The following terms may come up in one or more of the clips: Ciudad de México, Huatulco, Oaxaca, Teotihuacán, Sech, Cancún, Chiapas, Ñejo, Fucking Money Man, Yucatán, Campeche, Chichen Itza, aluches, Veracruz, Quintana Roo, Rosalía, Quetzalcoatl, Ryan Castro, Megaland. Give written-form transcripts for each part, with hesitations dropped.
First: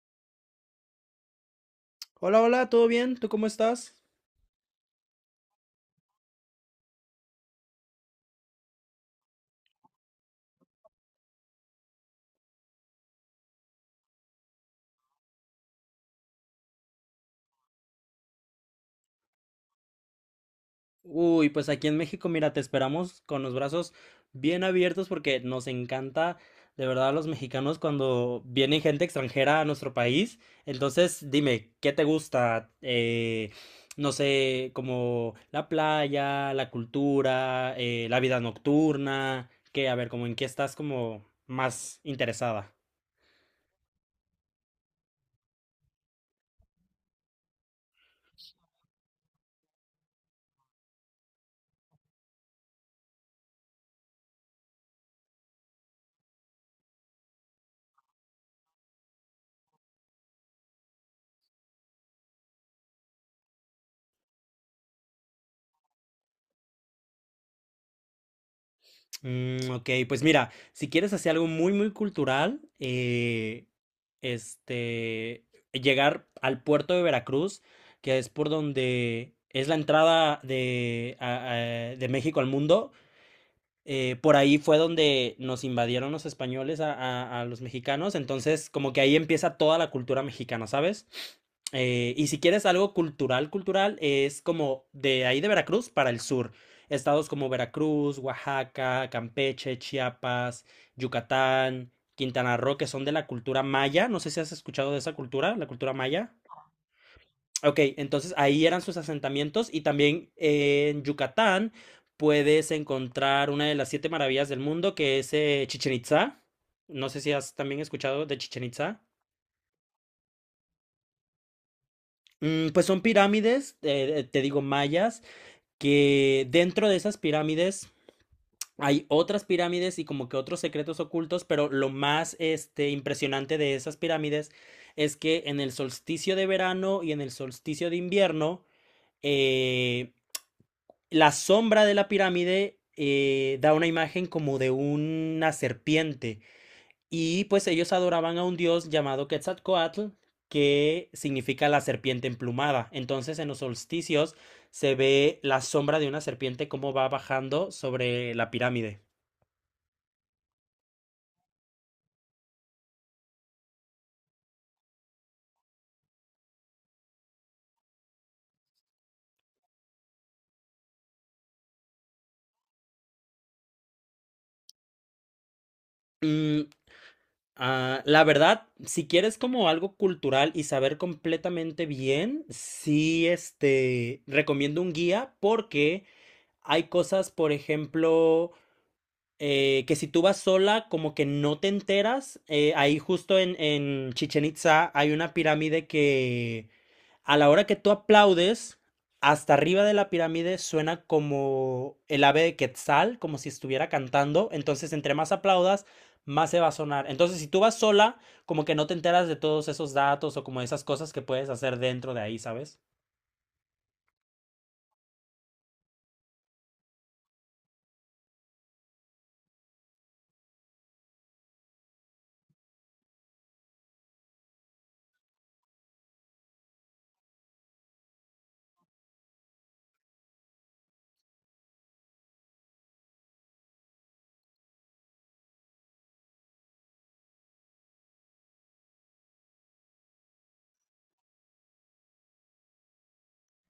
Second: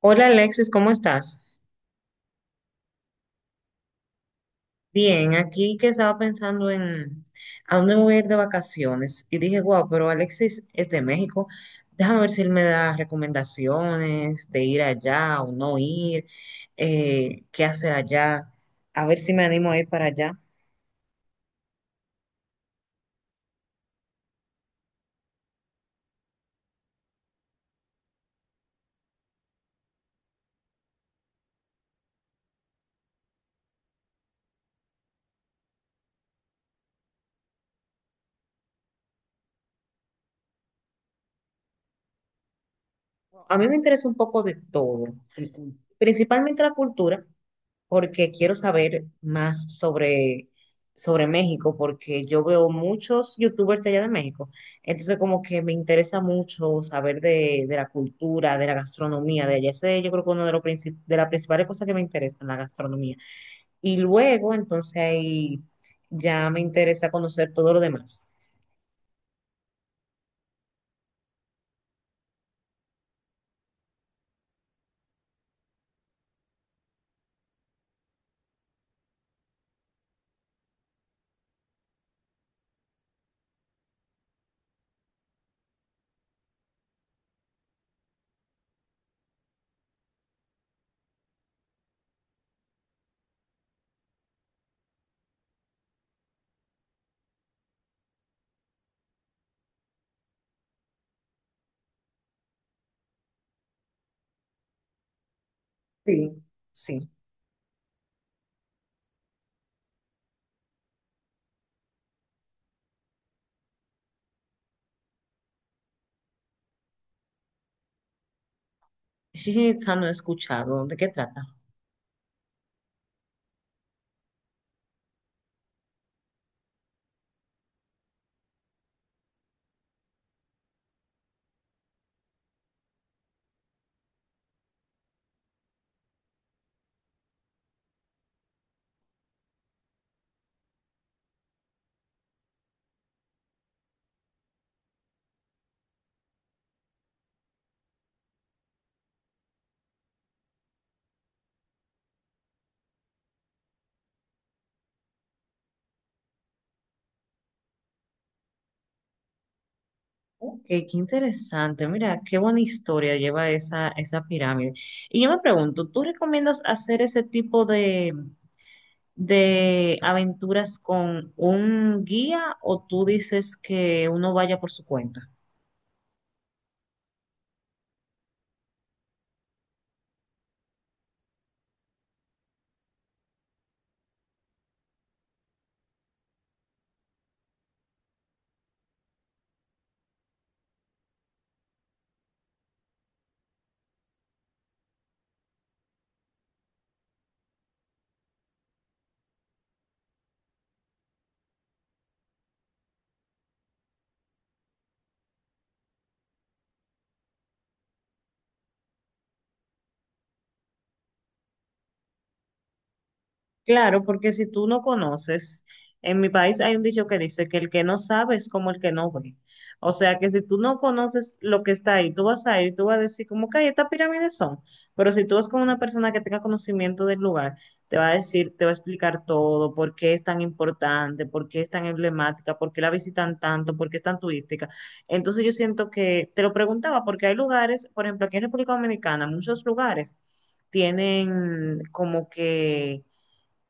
Hola Alexis, ¿cómo estás? Hola, hola, ¿todo bien? ¿Tú cómo estás? Bien, aquí que estaba pensando en a dónde me voy a ir de vacaciones y dije, wow, pero Alexis es de México, déjame ver si él me da recomendaciones de ir allá o no ir, qué hacer allá, a ver si me animo a ir para allá. Uy, pues aquí en México, mira, te esperamos con los brazos bien abiertos porque nos encanta, de verdad, a los mexicanos cuando viene gente extranjera a nuestro país. Entonces, dime, ¿qué te gusta? No sé, como la playa, la cultura, la vida nocturna, que, a ver, como en qué estás como más interesada. A mí me interesa un poco de todo, principalmente la cultura, porque quiero saber más sobre México, porque yo veo muchos youtubers de allá de México. Entonces, como que me interesa mucho saber de la cultura, de la gastronomía de allá. Ese yo creo que uno de los de las principales cosas que me interesan, la gastronomía. Y luego, entonces ahí ya me interesa conocer todo lo demás. Ok, pues mira, si quieres hacer algo muy, muy cultural, este, llegar al puerto de Veracruz, que es por donde es la entrada de México al mundo. Por ahí fue donde nos invadieron los españoles a los mexicanos, entonces como que ahí empieza toda la cultura mexicana, ¿sabes? Y si quieres algo cultural, cultural, es como de ahí de Veracruz para el sur. Estados como Veracruz, Oaxaca, Campeche, Chiapas, Yucatán, Quintana Roo, que son de la cultura maya. No sé si has escuchado de esa cultura, la cultura maya. Sí. Sí. Ok, entonces ahí eran sus asentamientos y también en Yucatán puedes encontrar una de las siete maravillas del mundo, que es Chichen Itza. No sé si has también escuchado de Chichen Itza. Sí, no he escuchado. ¿De qué trata? Pues son pirámides, te digo mayas, que dentro de esas pirámides hay otras pirámides y como que otros secretos ocultos. Pero lo más impresionante de esas pirámides es que en el solsticio de verano y en el solsticio de invierno, eh, la sombra de la pirámide da una imagen como de una serpiente. Y pues ellos adoraban a un dios llamado Quetzalcoatl, que significa la serpiente emplumada. Entonces, en los solsticios se ve la sombra de una serpiente como va bajando sobre la pirámide. Ok, qué interesante. Mira, qué buena historia lleva esa pirámide. Y yo me pregunto, ¿tú recomiendas hacer ese tipo de aventuras con un guía o tú dices que uno vaya por su cuenta? Mm, ah, la verdad, si quieres como algo cultural y saber completamente bien, sí, recomiendo un guía, porque hay cosas, por ejemplo, que si tú vas sola, como que no te enteras. Ahí justo en, Chichen Itza hay una pirámide que a la hora que tú aplaudes, hasta arriba de la pirámide suena como el ave de Quetzal, como si estuviera cantando. Entonces, entre más aplaudas, más se va a sonar. Entonces, si tú vas sola, como que no te enteras de todos esos datos o como de esas cosas que puedes hacer dentro de ahí, ¿sabes? Claro, porque si tú no conoces, en mi país hay un dicho que dice que el que no sabe es como el que no ve. O sea que si tú no conoces lo que está ahí, tú vas a ir y tú vas a decir como que "Ay, estas pirámides son". Pero si tú vas con una persona que tenga conocimiento del lugar, te va a decir, te va a explicar todo, por qué es tan importante, por qué es tan emblemática, por qué la visitan tanto, por qué es tan turística. Entonces yo siento que te lo preguntaba porque hay lugares, por ejemplo, aquí en República Dominicana, muchos lugares tienen como que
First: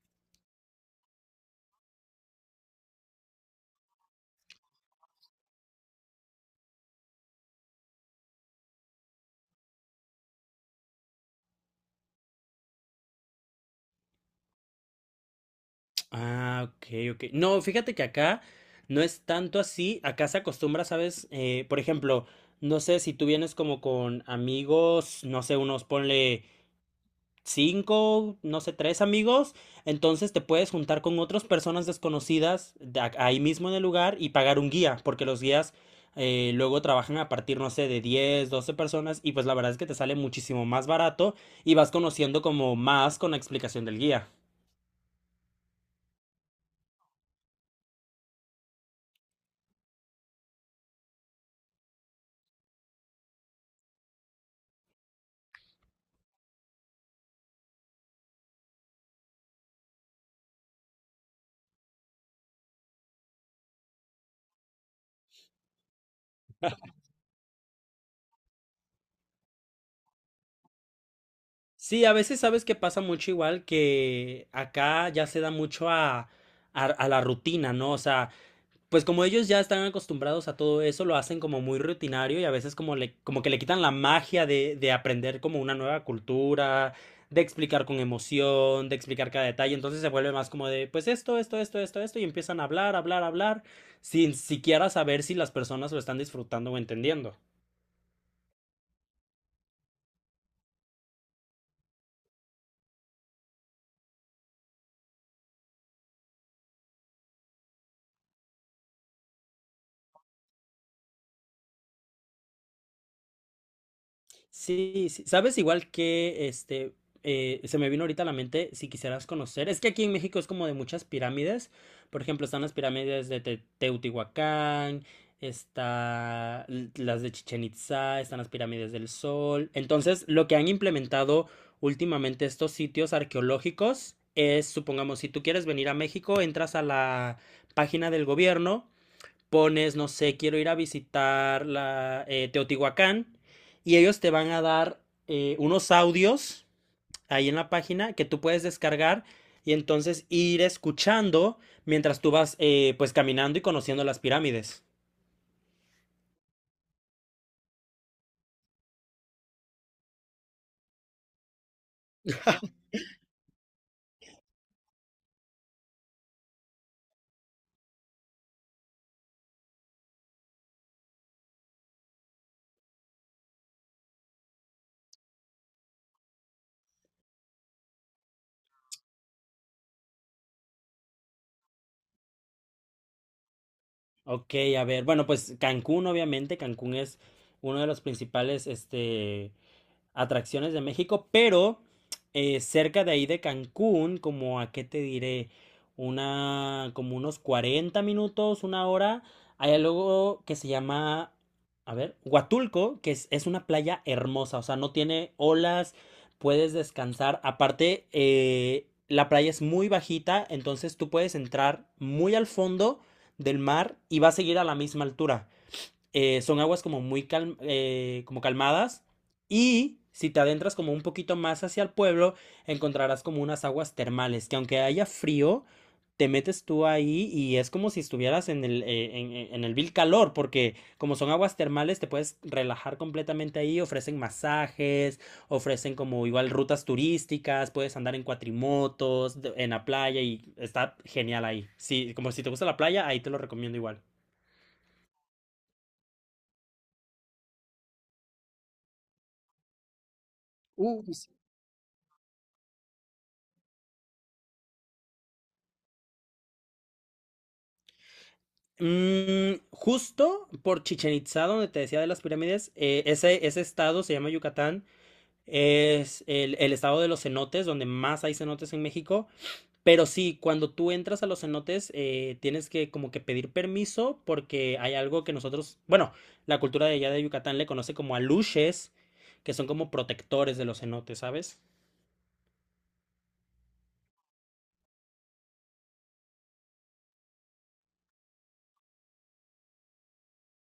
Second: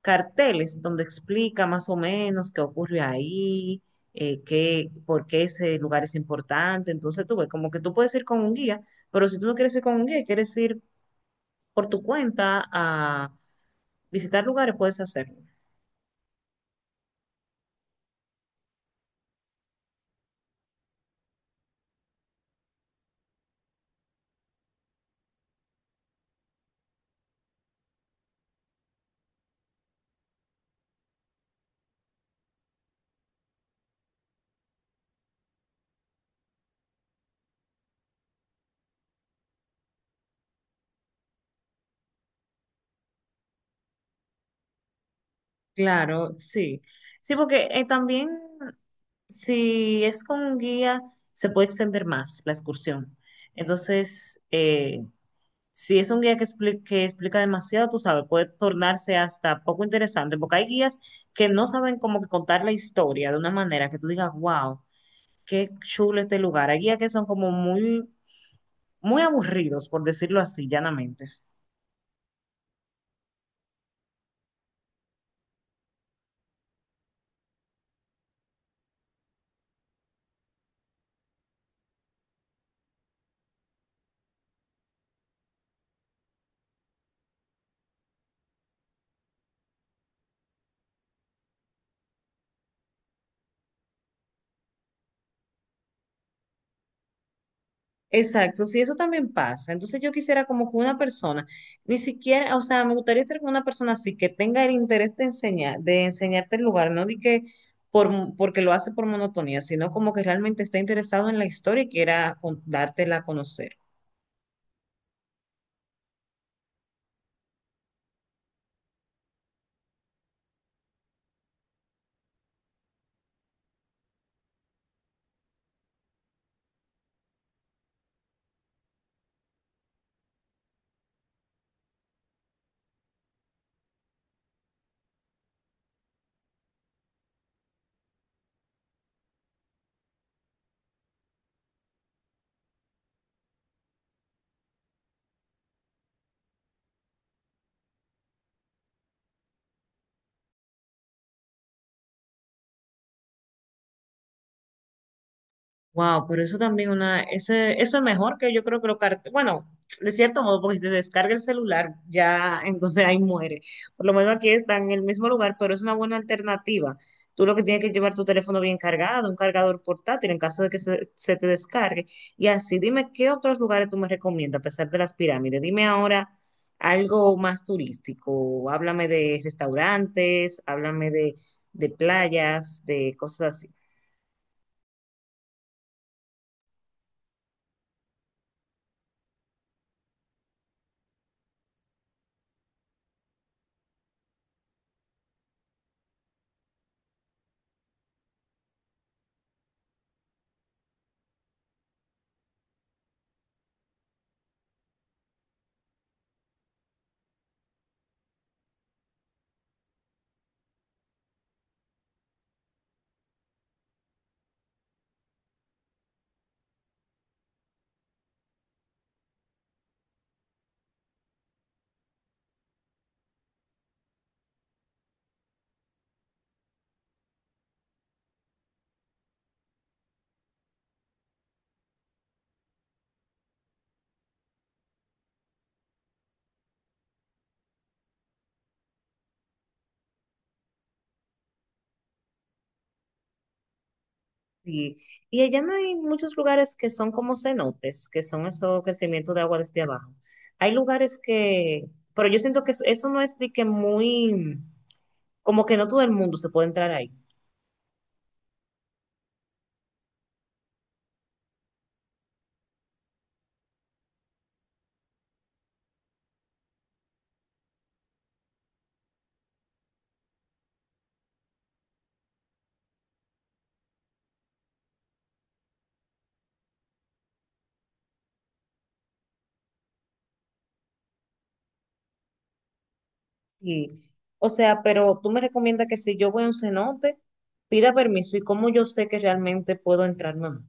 carteles donde explica más o menos qué ocurre ahí, qué, por qué ese lugar es importante. Entonces tú ves, como que tú puedes ir con un guía, pero si tú no quieres ir con un guía y quieres ir por tu cuenta a visitar lugares, puedes hacerlo. Ah, ok, ok. No, fíjate que acá no es tanto así. Acá se acostumbra, ¿sabes? Por ejemplo, no sé si tú vienes como con amigos, no sé, unos ponle cinco, no sé, tres amigos. Entonces te puedes juntar con otras personas desconocidas ahí mismo en el lugar y pagar un guía, porque los guías luego trabajan a partir, no sé, de 10, 12 personas, y pues la verdad es que te sale muchísimo más barato y vas conociendo como más con la explicación del guía. Claro, sí. Sí, porque también si es con un guía, se puede extender más la excursión. Entonces, si es un guía que explica demasiado, tú sabes, puede tornarse hasta poco interesante, porque hay guías que no saben cómo que contar la historia de una manera que tú digas, wow, qué chulo este lugar. Hay guías que son como muy aburridos, por decirlo así, llanamente. Sí, a veces sabes que pasa mucho igual, que acá ya se da mucho a la rutina, ¿no? O sea, pues como ellos ya están acostumbrados a todo eso, lo hacen como muy rutinario, y a veces como que le quitan la magia de aprender como una nueva cultura, de explicar con emoción, de explicar cada detalle. Entonces se vuelve más como de, pues esto, y empiezan a hablar, hablar, hablar, sin siquiera saber si las personas lo están disfrutando o entendiendo. Exacto, sí, eso también pasa. Entonces yo quisiera como que una persona, ni siquiera, o sea, me gustaría estar con una persona así que tenga el interés de enseñar, de enseñarte el lugar, no de que por, porque lo hace por monotonía, sino como que realmente está interesado en la historia y quiera dártela a conocer. Sí, sí. Sabes, igual que se me vino ahorita a la mente si quisieras conocer. Es que aquí en México es como de muchas pirámides. Por ejemplo, están las pirámides de Teotihuacán, las de Chichen Itzá, están las pirámides del Sol. Entonces, lo que han implementado últimamente estos sitios arqueológicos es, supongamos, si tú quieres venir a México, entras a la página del gobierno, pones, no sé, quiero ir a visitar Teotihuacán, y ellos te van a dar, unos audios ahí en la página, que tú puedes descargar, y entonces ir escuchando mientras tú vas, pues caminando y conociendo las pirámides. Wow, pero eso también una, ese, eso es mejor que yo creo que lo bueno, de cierto modo, porque si te descarga el celular, ya entonces ahí muere. Por lo menos aquí está en el mismo lugar, pero es una buena alternativa. Tú lo que tienes que llevar tu teléfono bien cargado, un cargador portátil en caso de que se te descargue. Y así, dime qué otros lugares tú me recomiendas, a pesar de las pirámides. Dime ahora algo más turístico. Háblame de restaurantes, háblame de playas, de cosas así. Ok, a ver, bueno, pues Cancún obviamente, Cancún es uno de los principales atracciones de México. Pero cerca de ahí de Cancún, como a qué te diré, como unos 40 minutos, una hora, hay algo que se llama, a ver, Huatulco, que es una playa hermosa, o sea, no tiene olas, puedes descansar. Aparte, la playa es muy bajita, entonces tú puedes entrar muy al fondo del mar y va a seguir a la misma altura. Eh, son aguas como muy como calmadas, y si te adentras como un poquito más hacia el pueblo, encontrarás como unas aguas termales que, aunque haya frío, te metes tú ahí y es como si estuvieras en el vil calor, porque como son aguas termales, te puedes relajar completamente ahí, ofrecen masajes, ofrecen como igual rutas turísticas, puedes andar en cuatrimotos, en la playa, y está genial ahí. Sí, como si te gusta la playa, ahí te lo recomiendo igual. Sí. Y allá no hay muchos lugares que son como cenotes, que son esos crecimientos de agua desde abajo. Hay lugares que, pero yo siento que eso no es de que muy, como que no todo el mundo se puede entrar ahí. Justo por Chichen Itzá, donde te decía de las pirámides, ese estado se llama Yucatán. Es el estado de los cenotes, donde más hay cenotes en México. Pero sí, cuando tú entras a los cenotes, tienes que como que pedir permiso, porque hay algo que nosotros, bueno, la cultura de allá de Yucatán le conoce como aluches, que son como protectores de los cenotes, ¿sabes? Sí. O sea, pero tú me recomiendas que si yo voy a un cenote, pida permiso y cómo yo sé que realmente puedo entrar, no.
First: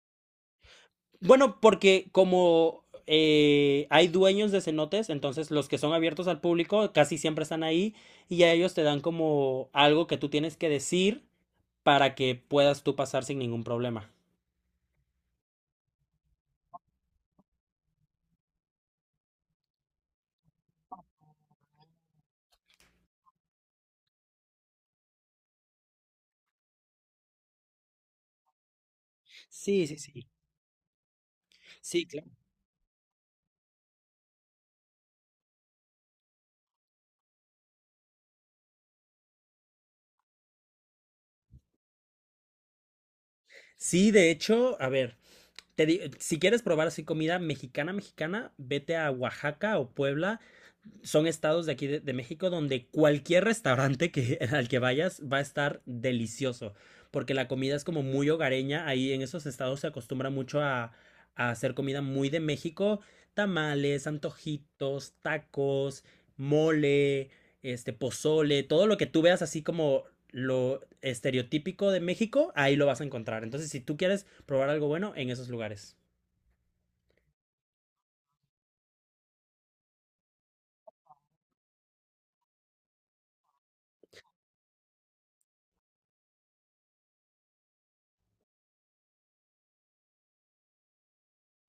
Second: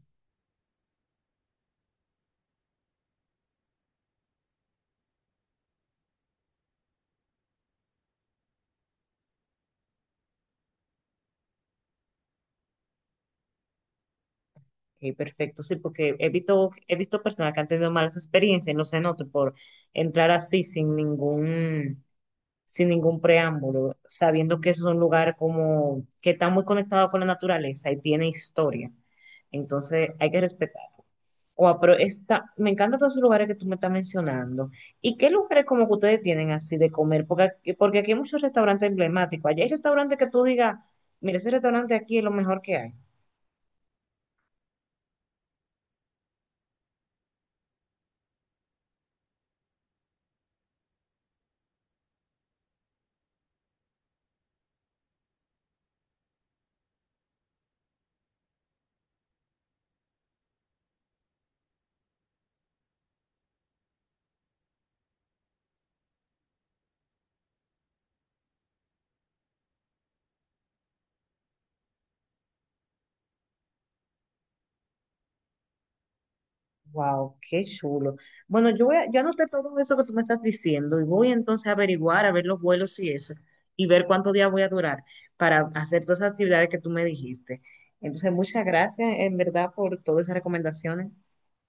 Bueno, porque como hay dueños de cenotes, entonces los que son abiertos al público casi siempre están ahí, y a ellos te dan como algo que tú tienes que decir para que puedas tú pasar sin ningún problema. Ok, perfecto, sí, porque he visto personas que han tenido malas experiencias en los cenotes por entrar así sin ningún preámbulo, sabiendo que es un lugar como que está muy conectado con la naturaleza y tiene historia. Sí, sí, Entonces sí. hay que respetar. O pero Sí, claro. está, me encantan todos esos lugares que tú me estás mencionando. ¿Y qué lugares como que ustedes tienen así de comer? Porque aquí hay muchos restaurantes emblemáticos. Allá hay restaurantes que tú digas, mira, ese restaurante aquí es lo mejor que hay. Sí, de hecho, a ver, si quieres probar así comida mexicana, mexicana, vete a Oaxaca o Puebla, son estados de aquí de México, donde cualquier restaurante al que vayas va a estar delicioso, porque la comida es como muy hogareña. Ahí en esos estados se acostumbra mucho a hacer comida muy de México: tamales, antojitos, tacos, mole, pozole, todo lo que tú veas así como lo estereotípico de México, ahí lo vas a encontrar. Entonces, si tú quieres probar algo bueno, en esos lugares. Wow, qué chulo. Bueno, yo voy a, yo anoté todo eso que tú me estás diciendo y voy entonces a averiguar, a ver los vuelos y eso, y ver cuántos días voy a durar para hacer todas esas actividades que tú me dijiste. Entonces, muchas gracias en verdad por todas esas recomendaciones.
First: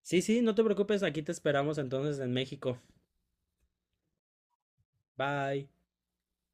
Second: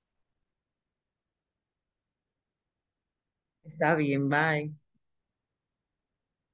Sí, sí, no te preocupes, aquí te esperamos entonces en México. Está bien, bye. Bye.